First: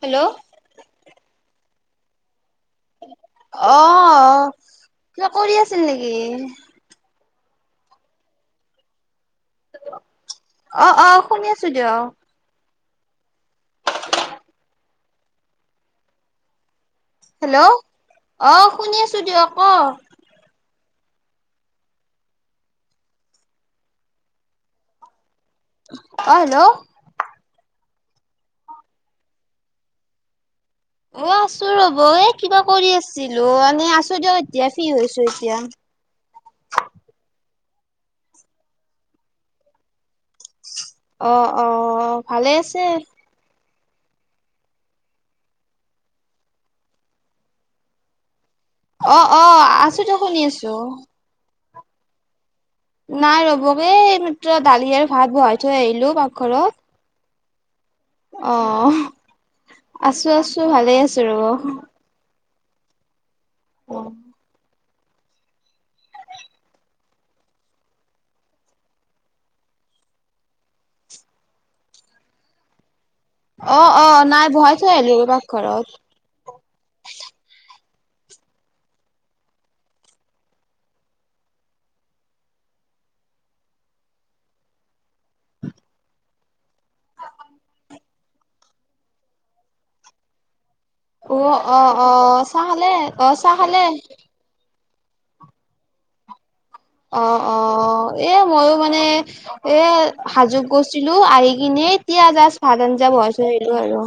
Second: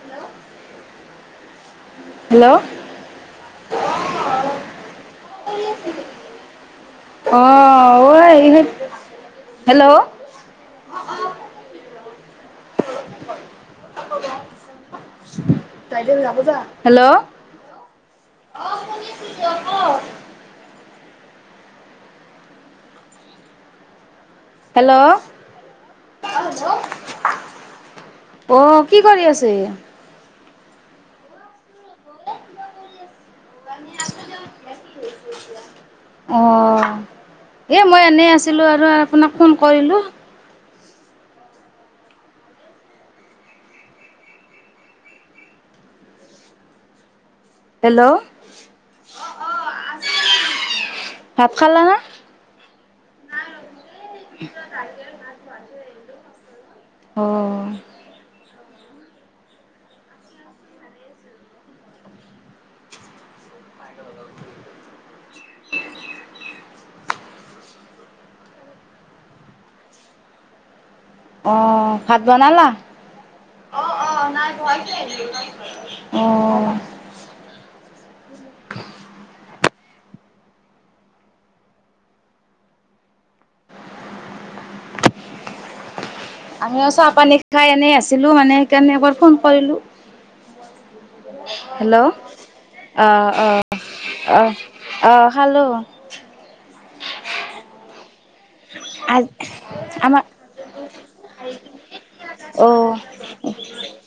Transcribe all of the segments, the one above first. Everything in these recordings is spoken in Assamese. হেল্ল'? হেল্ল'? অ, কিবা কৰি আছিল নেকি। অ, ঐ হেল্ল' অ', অ', শুনি আছো দিয়ক। তাই যাব যা হেল্ল'? হেল্ল' অ, শুনি আছো দিয়ক ক। হেল্ল' অ' হেল্ল'? অ' কি কৰি আছে? অ' আছো ৰ'ব এ কিবা কৰি আছিলো মােন আছো দিয়ক এতিয়া ফ্ৰী হৈছো এতিয়া। অ' এই মই এনেই আছিলোঁ আৰু আপোনাক ফোন কৰিলোঁ। অ', অ' ভালে আছে। হেল্ল'? অ', অ' আছো দক শুনি আছো। ভাত খালা না? নাই ৰ'ব বে এই মাত্ৰ দালি আৰু ভাত বহাই থৈ আহিলো পাকঘৰত। অ'। অ' আছো আছো ভালে আছো ৰ'ব। অ'। [inaudible] অ' ভাত বনালা? অ', অ' নাই বহাই থৈ আহিলো পাকঘৰত। অ'। আমিও চাহ পানী খাই এনেই আছিলো মানে সেইকাৰণে এবাৰ ফোন কৰিলো। অ অ হেল্ল' অ চাহ খালে অ আহ চাহ আহ খালে আহ আহ হ্ল'। অ', অ' এ মইো মানে আজ এ আমাৰ সাজু গৈছিলো আহি কিনে এতিয়া জাষ্ট ভাত আঞ্জা বাই থ আহিলো আৰু।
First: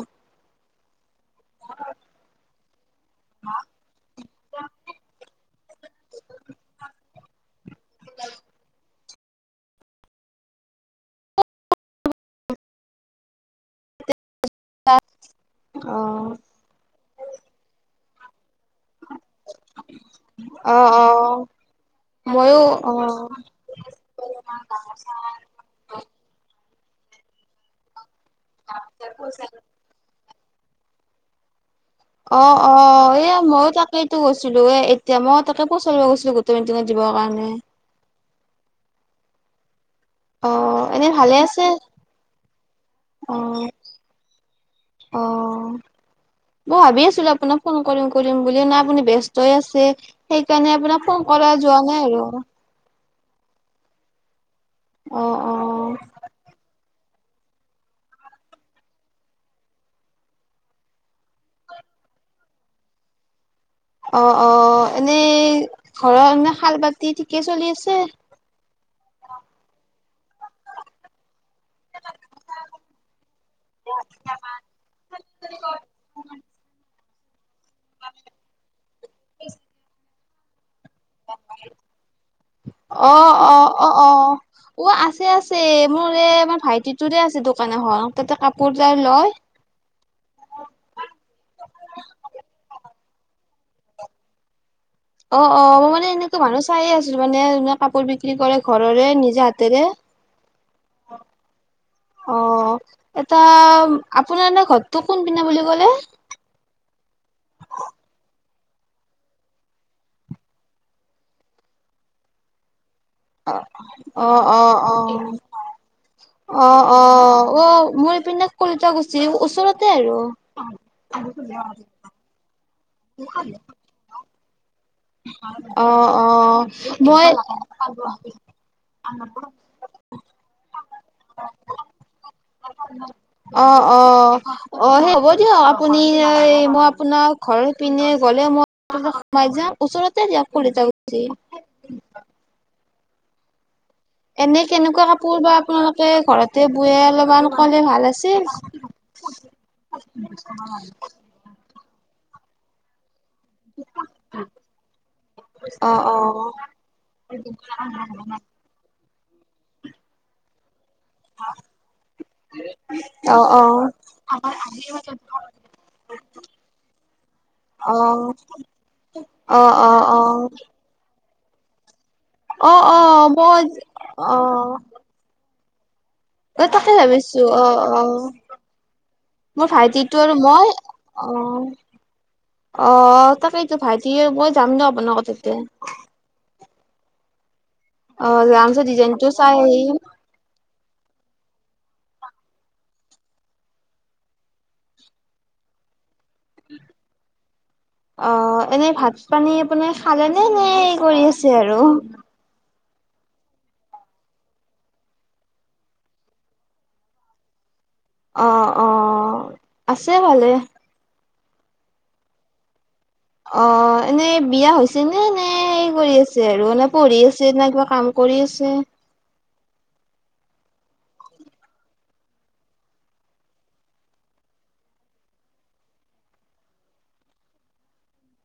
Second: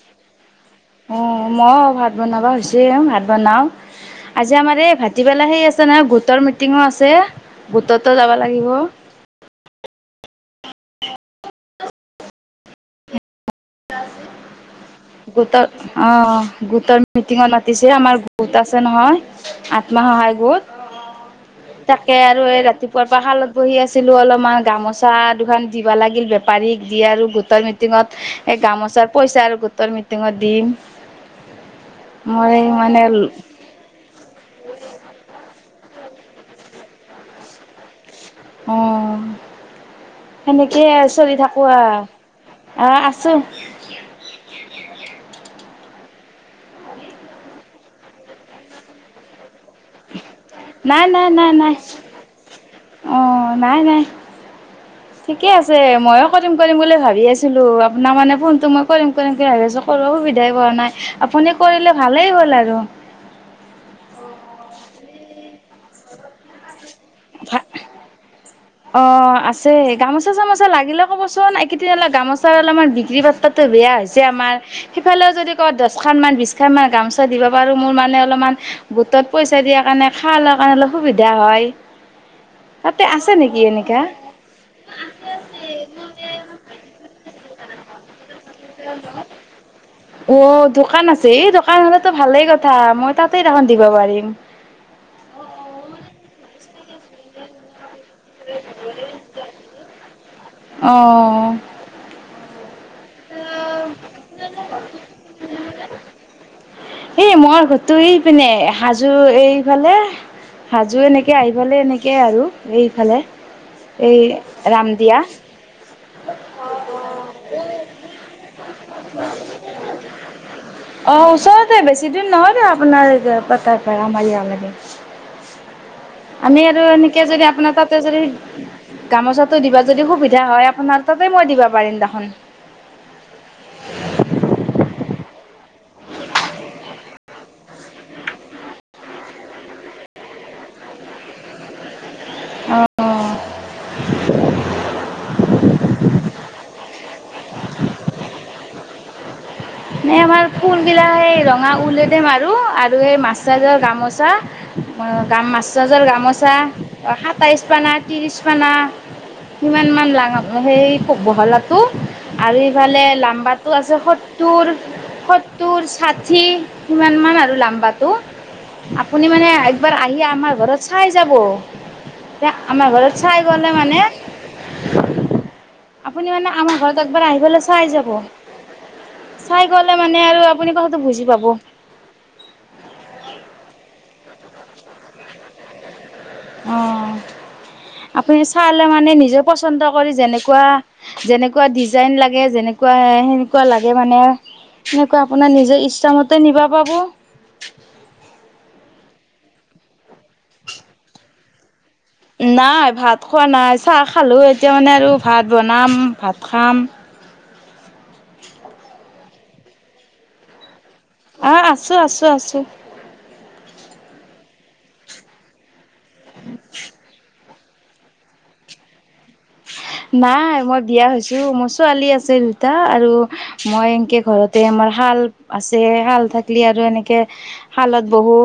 অ' মই ভাত বনাবা হৈছে ভাত বনাও। আজি আমাৰ এই ভাটিবেলা সেই আছে নহয় গোটৰ মিটিঙো আছে গোটতো যাব লাগিব। গোটৰ অ গোটৰ মিটিঙত মাতিছে আমাৰ গোট আছে। নহয় আত্মসহায় গত অ অ তাকে আৰু এই মইয়ো অ ৰাতিপুৱাৰ পৰা খাল বহি আছিলো অলপমান গামোচা দুোকান দিবা লাগিল বেপাৰীক দি আৰু গোটৰ মিটিঙত এই গামোচাত পইচা আৰু গোটৰ মিটিঙত দিম। মই অ', মানে অ' এ মইো তাক সেইটো গৈছিলো এতিয়া মই তাকে পচাৰিব গৈছিলো গোটেই মিটিঙত দিবৰ কাৰণে। অ'। অ সেনেকেইে এনে ভালে চলি থাকো আছে আহ আহ আছো। অ অ'। মই ভাবি আছিলো আপোনাক ফোন কৰিম কৰিম বুলিও নাই আপুনি ব্যস্তই আছে। সেইকাৰণে নাই আপোনাৰ নাই ফোন নাই কৰা যোৱা নাই আৰু। অ' নাই নাই অ ঠিকে আছে। অ ছে ময়ো কৰিম কৰিম বুলি ভাবি আছিলো আপোনাৰ মানে ফোনটো মই কৰিম কৰিম বুলি ভাবি আছো। কো সুবিধাই পোৱা নাই আপুনি কৰিলে ভালেই হ'ল আৰু। অ', অ' এনেই ঘৰ এনে খাল বাতি ঠিকে ভা চলি আছে। অ' আছে গামোচা চামোচা লাগিলে আক বছৰ এইকেইদিন অলপ গামোচাৰ অলমন আমাৰ বিক্ৰী পাত্ৰাো বেয়া হৈছে আমাৰ সিফালেও যদি ক দহখনন মান বিশ খন মান গামচা দিব পাৰো মোৰ মানে অলপমান ভোটত পইচা দিয়া কাৰণে খ কাৰণে অল অসুবিধা হয় তাতে আ অ', অ', অ', অ', অ' অ' আছে আছে মোৰ এ আ মমাৰ ভাইটিটোৰে আছে দোকান এখন তাতে কাপোৰডাল লয়। অ' দোকান আছে এই দোকান হলেতো ভালেই কথা মই তাতে দোকান দিব পাৰিম। অ', অ' মই মানে এনেকুৱ মানু চয়ে আছিলো মানে ধ কাপোৰ বি বিক্ৰী কৰে ঘৰৰে নিজে হাতেৰে। অ' অ' এটা আপোনাৰ নে ঘৰতটো কোন পিন্ধ বুলি ক'লে? এই মই গটো ই পিনে সাজো এইফালে। হাজো এনেকৈ আহিফালে এনেকৈ আৰু এইফালে অ এই অ অ ৰাম অ দিয়া। অ অ অ মোৰ এইপিনে কলিতা গুচি ওচৰতে আৰু অ ওচৰতে বেছি দুৰ নহয় বাৰু আপোনাৰ তাৰ পৰা আমাৰ ইয়ালে [inaudible] আমি আৰু এনেকে যদি আপোনাৰ তাতে যদি মই গামোচাটো দিবা যদি সুবিধা হয় আপোনাৰ তাতে মই দিবা পাৰিম দেখোন অ অ। অ সেই হ'ব দিয়ক আপুনি মই আপোনাৰ ঘৰ পিনে গলে মই সোমাই যাম ওচৰতে [unintelligible] অ এনে কেনেকুৱা কাপোৰ বা আপোনালোকে ঘৰতে বুৱে অলপমান কলে ভাল আছিল এই আমাৰ ফুলবিলাক এই ৰঙা ওলে দে মাৰো আৰু এই মা চাইজৰ গামোচা গ মাছ অ চাজৰ অ গামোচা সাতাইশ পানা ত্ৰিশ পানা সিমান মান লাগা আ সেই খুব বহলাটো আৰু ইফালে অ অ লাম্বাটো আছে সত্তৰ সত্তৰ, ষাঠি সিমান মান আৰু অ লাম্বাটো আপুনি মানে অ অ একবাৰ আহি অ আমাৰ ঘৰত চাই যাব এ অ আমাৰ অ ঘৰত চাই মই গলে মানে অ আপুনি মানে অ আমাৰ তাকে ঘৰত একবাৰ ভাবিছো আহি অ পেলায় চাই অ যাব চাই মোৰ গ'লে মানে ভাইটিটো আৰু মই আপুনি কথাটো বুজি অ পাব অ তাকেইতো ভাইটি মই যাম ন আপোন আকৌ ততে অ অ আপুনি যাম চালে পিছত মানে ডিজাইনটো নিজে চাই পচন্দ আহিম কৰি যেনেকুৱা যেনেকুৱা ডিজাইন লাগে যেনেকুৱা সেনেকুৱা লাগে মানে এনেকুৱা আপোনাৰ নিজৰ ইচ্ছামতে নিবা পাব অ এনে ভাত পানী আপোনাৰ খালে নে নে কৰি আছে আৰু নাই ভাত খোৱা নাই চাহ খালেঁ এতিয়া মানে আৰু ভাত বনাম ভাত খাম অ অ। আছে ভালে অ আছো আছো আছো। অ এনেই বিয়া হৈছে নে নে এই কৰি আছে আৰু নে পঢ়ি আছে? নে কিবা কাম কৰি আছে? নাই মই বিয়া হৈছো মোৰ ছোৱালী আছে দুটা আৰু মই এনকে ঘৰতে আমাৰ শাল আছে শাল থাকলি আৰু এনেকে শালত বহু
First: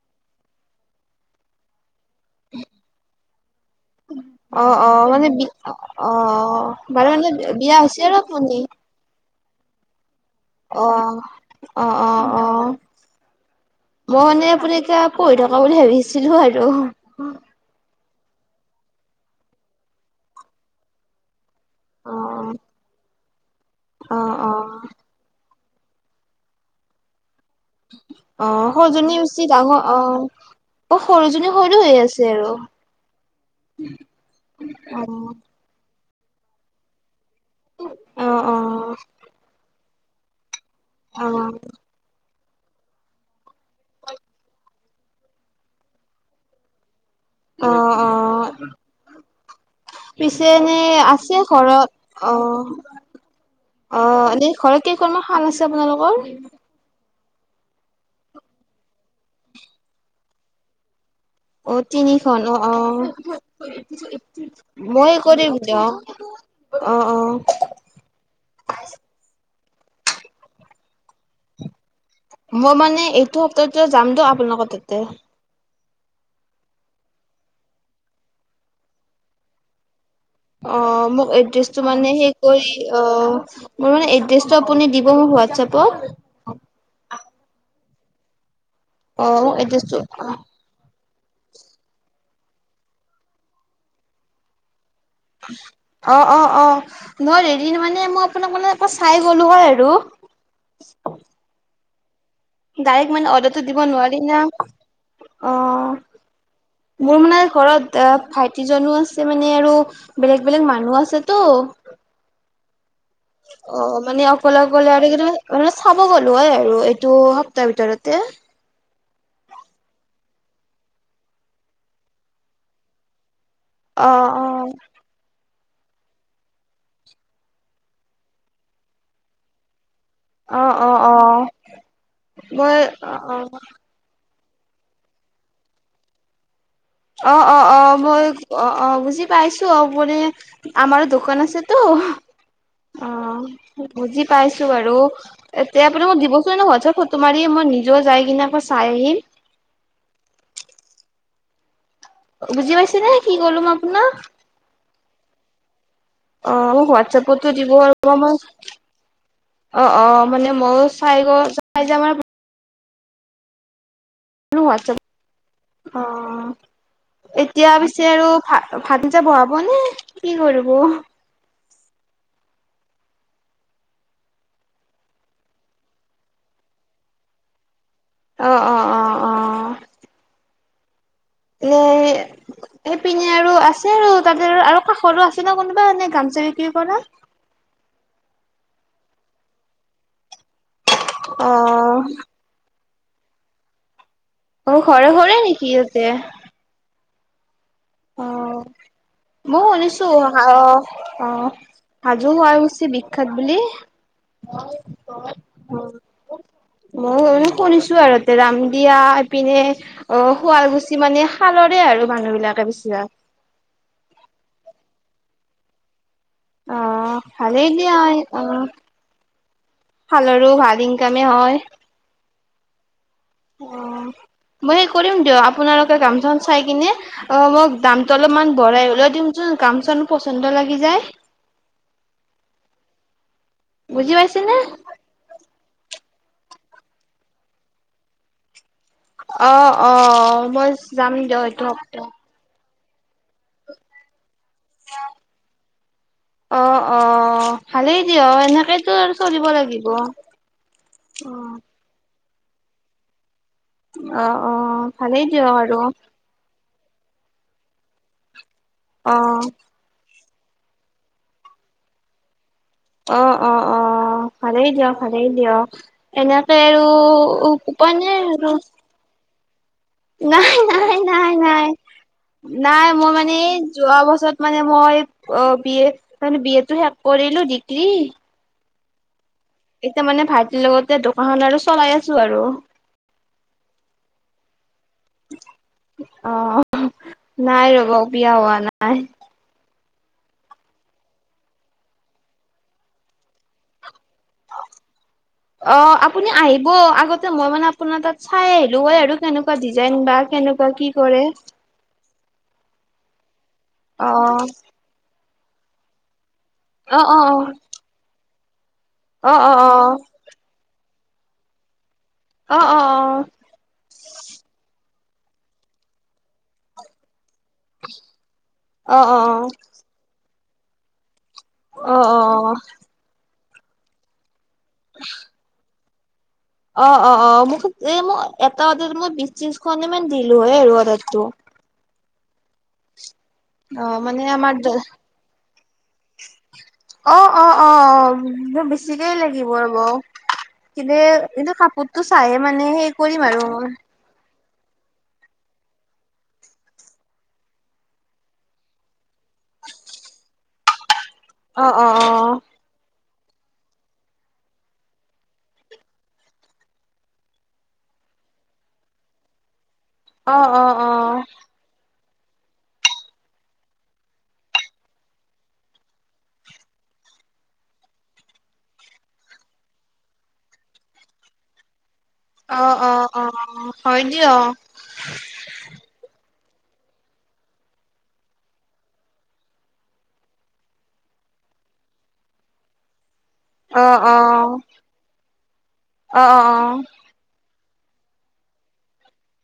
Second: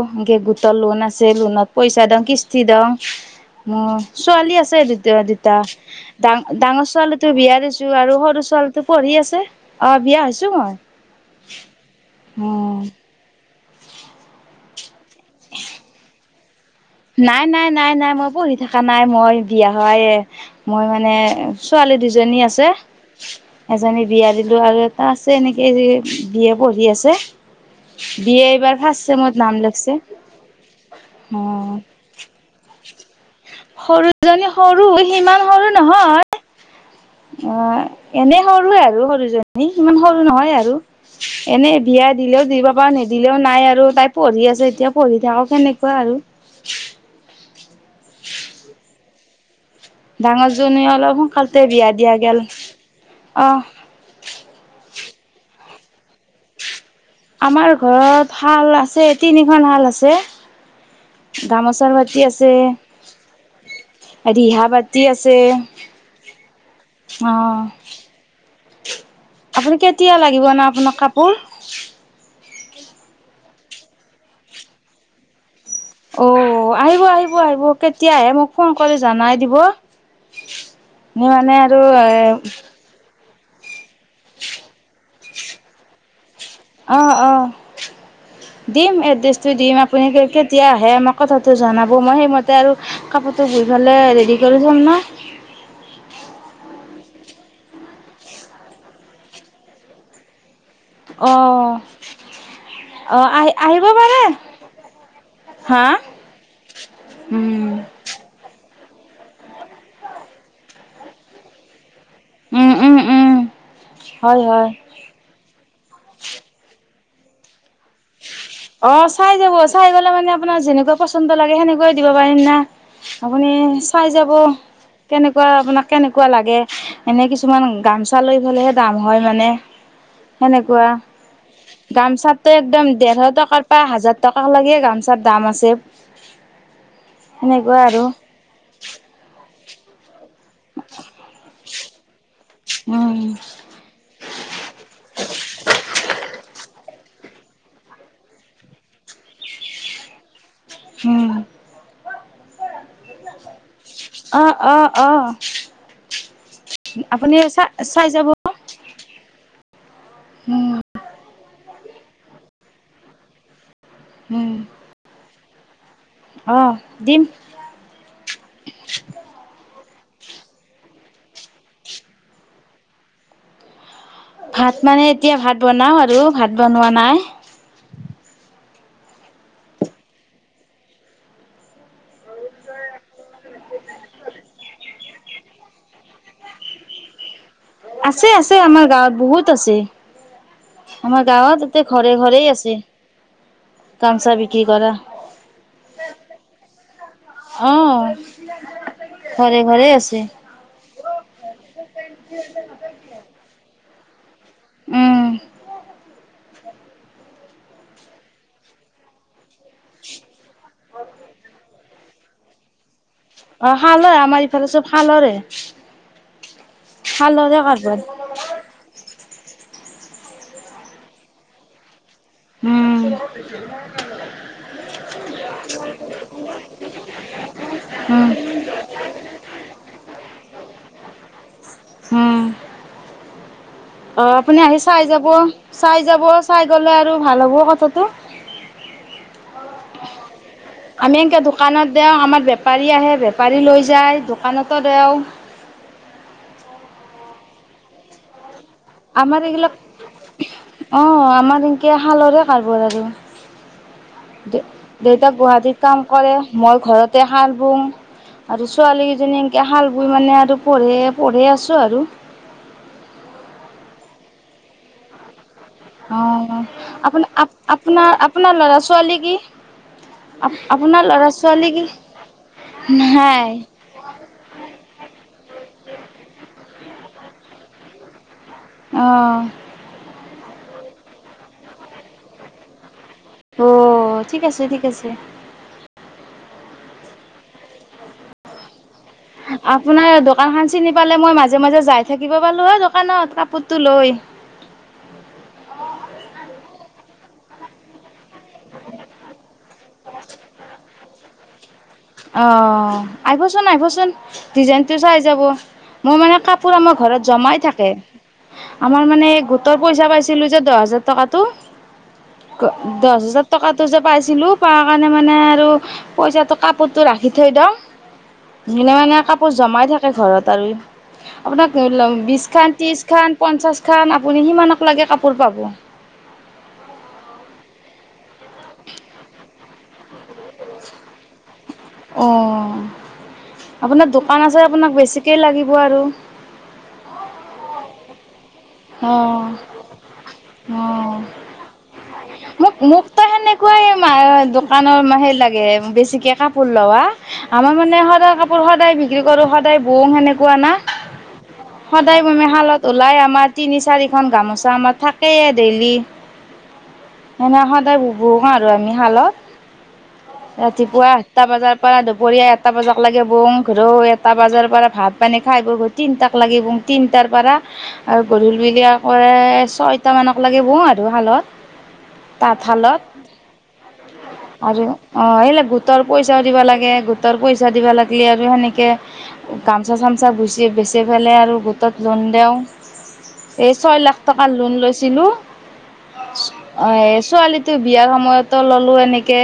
গোটৰ লোন আছে লোনত পইচা দিওঁ কিস্তি দিওঁ উম ছোৱালী অ', আছে অ', দুটা মানে বি দুটা অ', ডাঙ-ডাঙৰ বাৰু মানে ছোৱালীটো বিয়া দিছো হৈছে আৰু সৰু আপুনি? ছোৱালীটো পঢ়ি আছে। অ বিয়া হৈছো অ', অ', অ', মই। অ', উম। মই মানে আপোনি এতিয়া পঢ়ি থকা বুলি ভাবিছিলো আৰু নাই নাই নাই নাই মই পঢ়ি থকা নাই মই বিয়া হয়ে মই মানে ছোৱালী দুজনী অ', আছে। এজনী বিয়া অ', দিলো অ', আৰু এটা আছে এনেকে বিএ পঢ়ি আছে। বিএ অ', এইবাৰ ফাৰ্ষ্ট সৰুজনী চেমত বেছি নাম ডাঙৰ লৈছে। অ', অ সৰু জনী সৰু হৈ আছে আৰু সৰু জনী সৰু অ', সিমান সৰু নহয়। অ এনে অ', সৰুৱে অ'। আৰু সৰু জনী ইমান সৰু নহয় আৰু অ', এনে বিয়া দিলেও দিব পাৰোঁ নিদিলেও নাই আৰু তাই পঢ়ি আছে এতিয়া পঢ়ি থাকক সেনেকুৱা আৰু অ অ। পিছে এনে ডাঙৰজনী অলপ আছে সোনকালতে বিয়া দিয়া ঘৰত। অ। গেল অ এনে ঘৰত কেইখন মান শাল আছে আপোনালোকৰ? আমাৰ ঘৰত শাল আছে তিনিখন শাল আছে। অ', গামোচাৰ বাতি তিনিখন আছে, অ', অ', ৰিহা বাতি মই আছে কৰিম দিয়ক। অ', আপুনি কেতিয়া লাগিব নো আপোনাক কাপোৰ? মই মানে এইটো সপ্তাহতে যামতো আপোনালোকৰ তাতে। অ', আহিব, আহিব, আহিব, কেতিয়া আহে মোক ফোন কৰি জনাই দিব। অ', মই মোক মানে আৰু এড্ৰেছটো মানে এ সেই কৰি অ', মোৰ মানে এড্ৰেছটো আপুনি দিব মোৰ হোৱাটছএপত। অ', অ', দিম অ', এড্ৰেছটো মোক দিম, এড্ৰেছটো আপুনি কেত কেতিয়া আহে আমাক কথাটো জনাব, মই সেইমতে আৰু কাপোৰটো বোই ফেলে ৰেডি কৰি থোম না? অ', অ', অ', মই [unintelligible] মানে মই আপোনাক মানে একবাৰ চাই গ'লো হয় আৰু অ'। ডাইৰেক্ট অ মানে আহ অৰ্ডাৰটো দিব আহিব নোৱাৰি পাৰে না হা অ'। মোৰ মানে উম ঘৰত ভাইটি জনো আছে, মানে আৰু বেলেগ বেলেগ মানুহ আছে টো। উম, উম, উম। অ', মানে হয় অকলে হয় অকলে আ মানে চাব গ'লো হয় আৰু এইটো সপ্তাহৰ ভিতৰতে। অ', চাই যাব, চাই গ'লে মানে আপোনাৰ যেনেকুৱা পচন্দ লাগে সেনেকুৱাই দিব পাৰিম না। আপুনি চাই অ যাব, কেনেকুৱা আপোনাক কেনেকুৱা লাগে? এনে কিছুমান গামচা লৈ ফেলেহে দাম হয় মানে। অ অ সেনেকুৱা, অ অ গামচাতে মই একদম অ দেৰশ অ টক পাচঁ হাজাৰ টকা লৈকে গামছাৰ দাম আছে। অ', অ', সেনেকুৱা অ'। আৰু মই অ', অ', বুজি পাইছো আ আমাৰো দোকান আছেতো, উম অ' বুজি পাইছো বাৰু। এতিয়া আপুনি মোক দিবচোন হোৱাটছআপত ফটো মাৰি, মই নিজেও যায় কিনে একবাৰ চাই আহিম। উম। বুজি পাইছে নে কি ক'লো মই আপোনাক অ', অ', অ'। অ', মোক আপুনি হোৱাটছআপতো চাই দিব চাই আৰু যাব মই অ', অ', মানে উম মই চাই গৈ, চাই যাব মই উম আৰু হোৱাটছএপ অ' অ দিম এই এতিয়া পিছে আৰু ভাত-ভাত আনজা বহাবনে কি কৰিব? ভাত মানে এতিয়া, ভাত বনাওঁ আৰু ভাত বনোৱা নাই। অ', অ'। অ অ নে সেইপিনে আৰু আছে আৰু তাতে, আৰু কাষৰো আছেনে কোনোবা এনে গামচা বিক্ৰী কৰা? আছে, আছে, আমাৰ গাঁৱত বহুত আছে। আমাৰ অ গাঁৱত এতিয়া ঘৰে ঘৰেই আছে, গামচা বি অ', ঘৰে ঘৰে নেকি তাতে? উম। অ', মই শুনিছো আছে। হা অ'। হাজো, শুৱালকুছি বিখ্যাত বুলি। উম, মইও শুনিছো আৰু ৰাম দিয়া এইপিনে অ', শুৱালকুছি মানে শালৰে আৰু মানুহ বিলাকে বেছিভাগ। অ', শাঁলয়ে, আমাৰ ইফালে চব শাঁলৰে অ শাঁলৰে ভালেই দিয়া কাৰবাৰ। অ', শালৰো ভাল ইনকামে হয়। অ। মই সেই কৰিম উম। দিয়ক আপোনালোকে গামখন চাই কিনে অ মোক [unintelligible] দামটো অলপমান বঢ়াই হ'লেও দিম, যোন গামছা খন পচন্দ লাগি যায়। উম, বুজি অ', পাইছেনে? আপুনি আহিছে চাই যাব, চাই যাব, চাই গলে আৰু ভাল হ'ব কথাটো। অ', অ', মই যাম আমি এনকে দিয় এইটো দোকানত সপ্তাহত দেওঁ আমাৰ বেপাৰী আহে, বেপাৰী লৈ যায় দোকানতো দেও। অ', অ', ভালেই দিয় এনেকৈ আমাৰ এইবিলাক অ, অ আমাৰ এনেকে শালৰে পায় বজাৰো। অ অ দে, ভালেই দেউতা দিয়ক আৰু। গুৱাহাটীত কাম কৰে। মই ঘৰতে হাল বওঁ আৰু অ ছোৱালীকেইজনী এনেকে হাল বই মানে আৰু। পঢ়ে, পঢ়ি আছো আৰু। অ', অ', অ', ভালেই দিয়ক, ভালেই দিয়ক। অ, এনেকে আৰু আপোন, উপায় আপোনাৰ, নাই আৰু আপোনাৰ লৰা-ছোৱালী কি নাই, নাই, আপোনাৰ ল'ৰা নাই, নাই, ছোৱালী কি নাই মই মানে যোৱা বছৰত মানে মই অ, বি এ মানে বি এ টো শেষ কৰিলো ডিগ্ৰী। অ'। এতিয়া মানে ভাইটিৰ লগতে দোকান খন আৰু চলাই আছো আৰু। অ, ঠিক আছে, ঠিক আছে। অ, নাই ৰ'বা বিয়া হোৱা নাই। আপোনাৰ দোকান খন চিনি পালে মই মাজে, মাজে যাই থাকিব পালো হয় দোকানত কাপোৰ টো লৈ। [inaudible] অ, আপুনি আহিব আগতে মই মানে আপোনাৰ তাত চাই আহিলোঁ হয় আৰু কেনেকুৱা দিজা যেন বা কেনেকুৱা কি কৰে। আহ, আহিবচোন, আহিবচোন অ ডিজাইনটো চাই যাব। মোৰ মানে কাপোৰ আমাৰ অ অ ঘৰত জমাই থাকে আমাৰ মানে অ অ অ গোটৰ পইচা অ পাইছিলো যে দহ হাজাৰ টকা, অ অ দহ অ হাজাৰ টকাটো যে পাইছিলো। পোৱা কাৰণে মানে আৰু পইচাটো কাপোৰটো ৰাখি থৈ দিওং। [unintelligible] অ মানে অ কাপোৰ জমাই থাকে ঘৰত আৰু। অ অ আপোনাক বিশখান, ত্ৰিশ খান, পঞ্চাশ খান আপুনি সিমানক লাগে কাপোৰ পাব। অ', অ', অ', মোক এ মই এটা অৰ্ডাৰ মই বিশ, ত্ৰিশ খনে মান দিলো হে আৰু অৰ্ডাৰটো। অ, অ আপোনাৰ মানে দোকান আমাৰ আছে, আপোনাক বেছিকৈ লাগিব আৰু। অ', অ', অ', অ', বেছিকেই অঁ লাগিব ৰবৌ কিন্তু অঁ এইটো কাপোৰ তো চাইহে মানে মোক সেই মোকতো কৰিম আৰু। সেনেকুৱাই দোকানৰ মা সেই লাগে বেছিকে কাপোৰ লোৱা। আমাৰ মানে সদায় কাপোৰ সদায় বিক্ৰী কৰো। সদায় বৌং সেনেকুৱা না। অ অ সদায় মমি শালত ওলাই আমাৰ তিনি, চাৰিখন গামোচা আমাৰ থাকেই ডেইলি। সনে সদায় বহো আৰু আমি শালত অ অ অ অ ৰাতিপুৱা আঠটা বজাত। পৰা দুপৰীয়া এটা বজাত লাগে বৌওঁ, ঘৰৌ এটা বজাৰ পৰা ভাত পানী খাই বৈ তিনিটাক লাগি বোও, তিনিটাৰ পৰা আৰু গধূলি বিলিয়া কৰে ছয়টা মানক লাগে বহু আৰু শালত। অ', তাঁতশালত। অ', অ', অ', হয় দিও অ'। আৰু অ, সেইিলাক গোটৰ পইচাও দিবা লাগে। গোটৰ পইচা দিবা লাগিলে আৰু সেনেকে গামচা, চামচা গুচি বেচি পেলাই আৰু গোটত লন দেও। এই ছয় লাখ অ', টকাৰ লোন অ', অ', অ', অ'। এ, ছোৱালীটো বিয়াৰ সময়তো ললো এনেকে।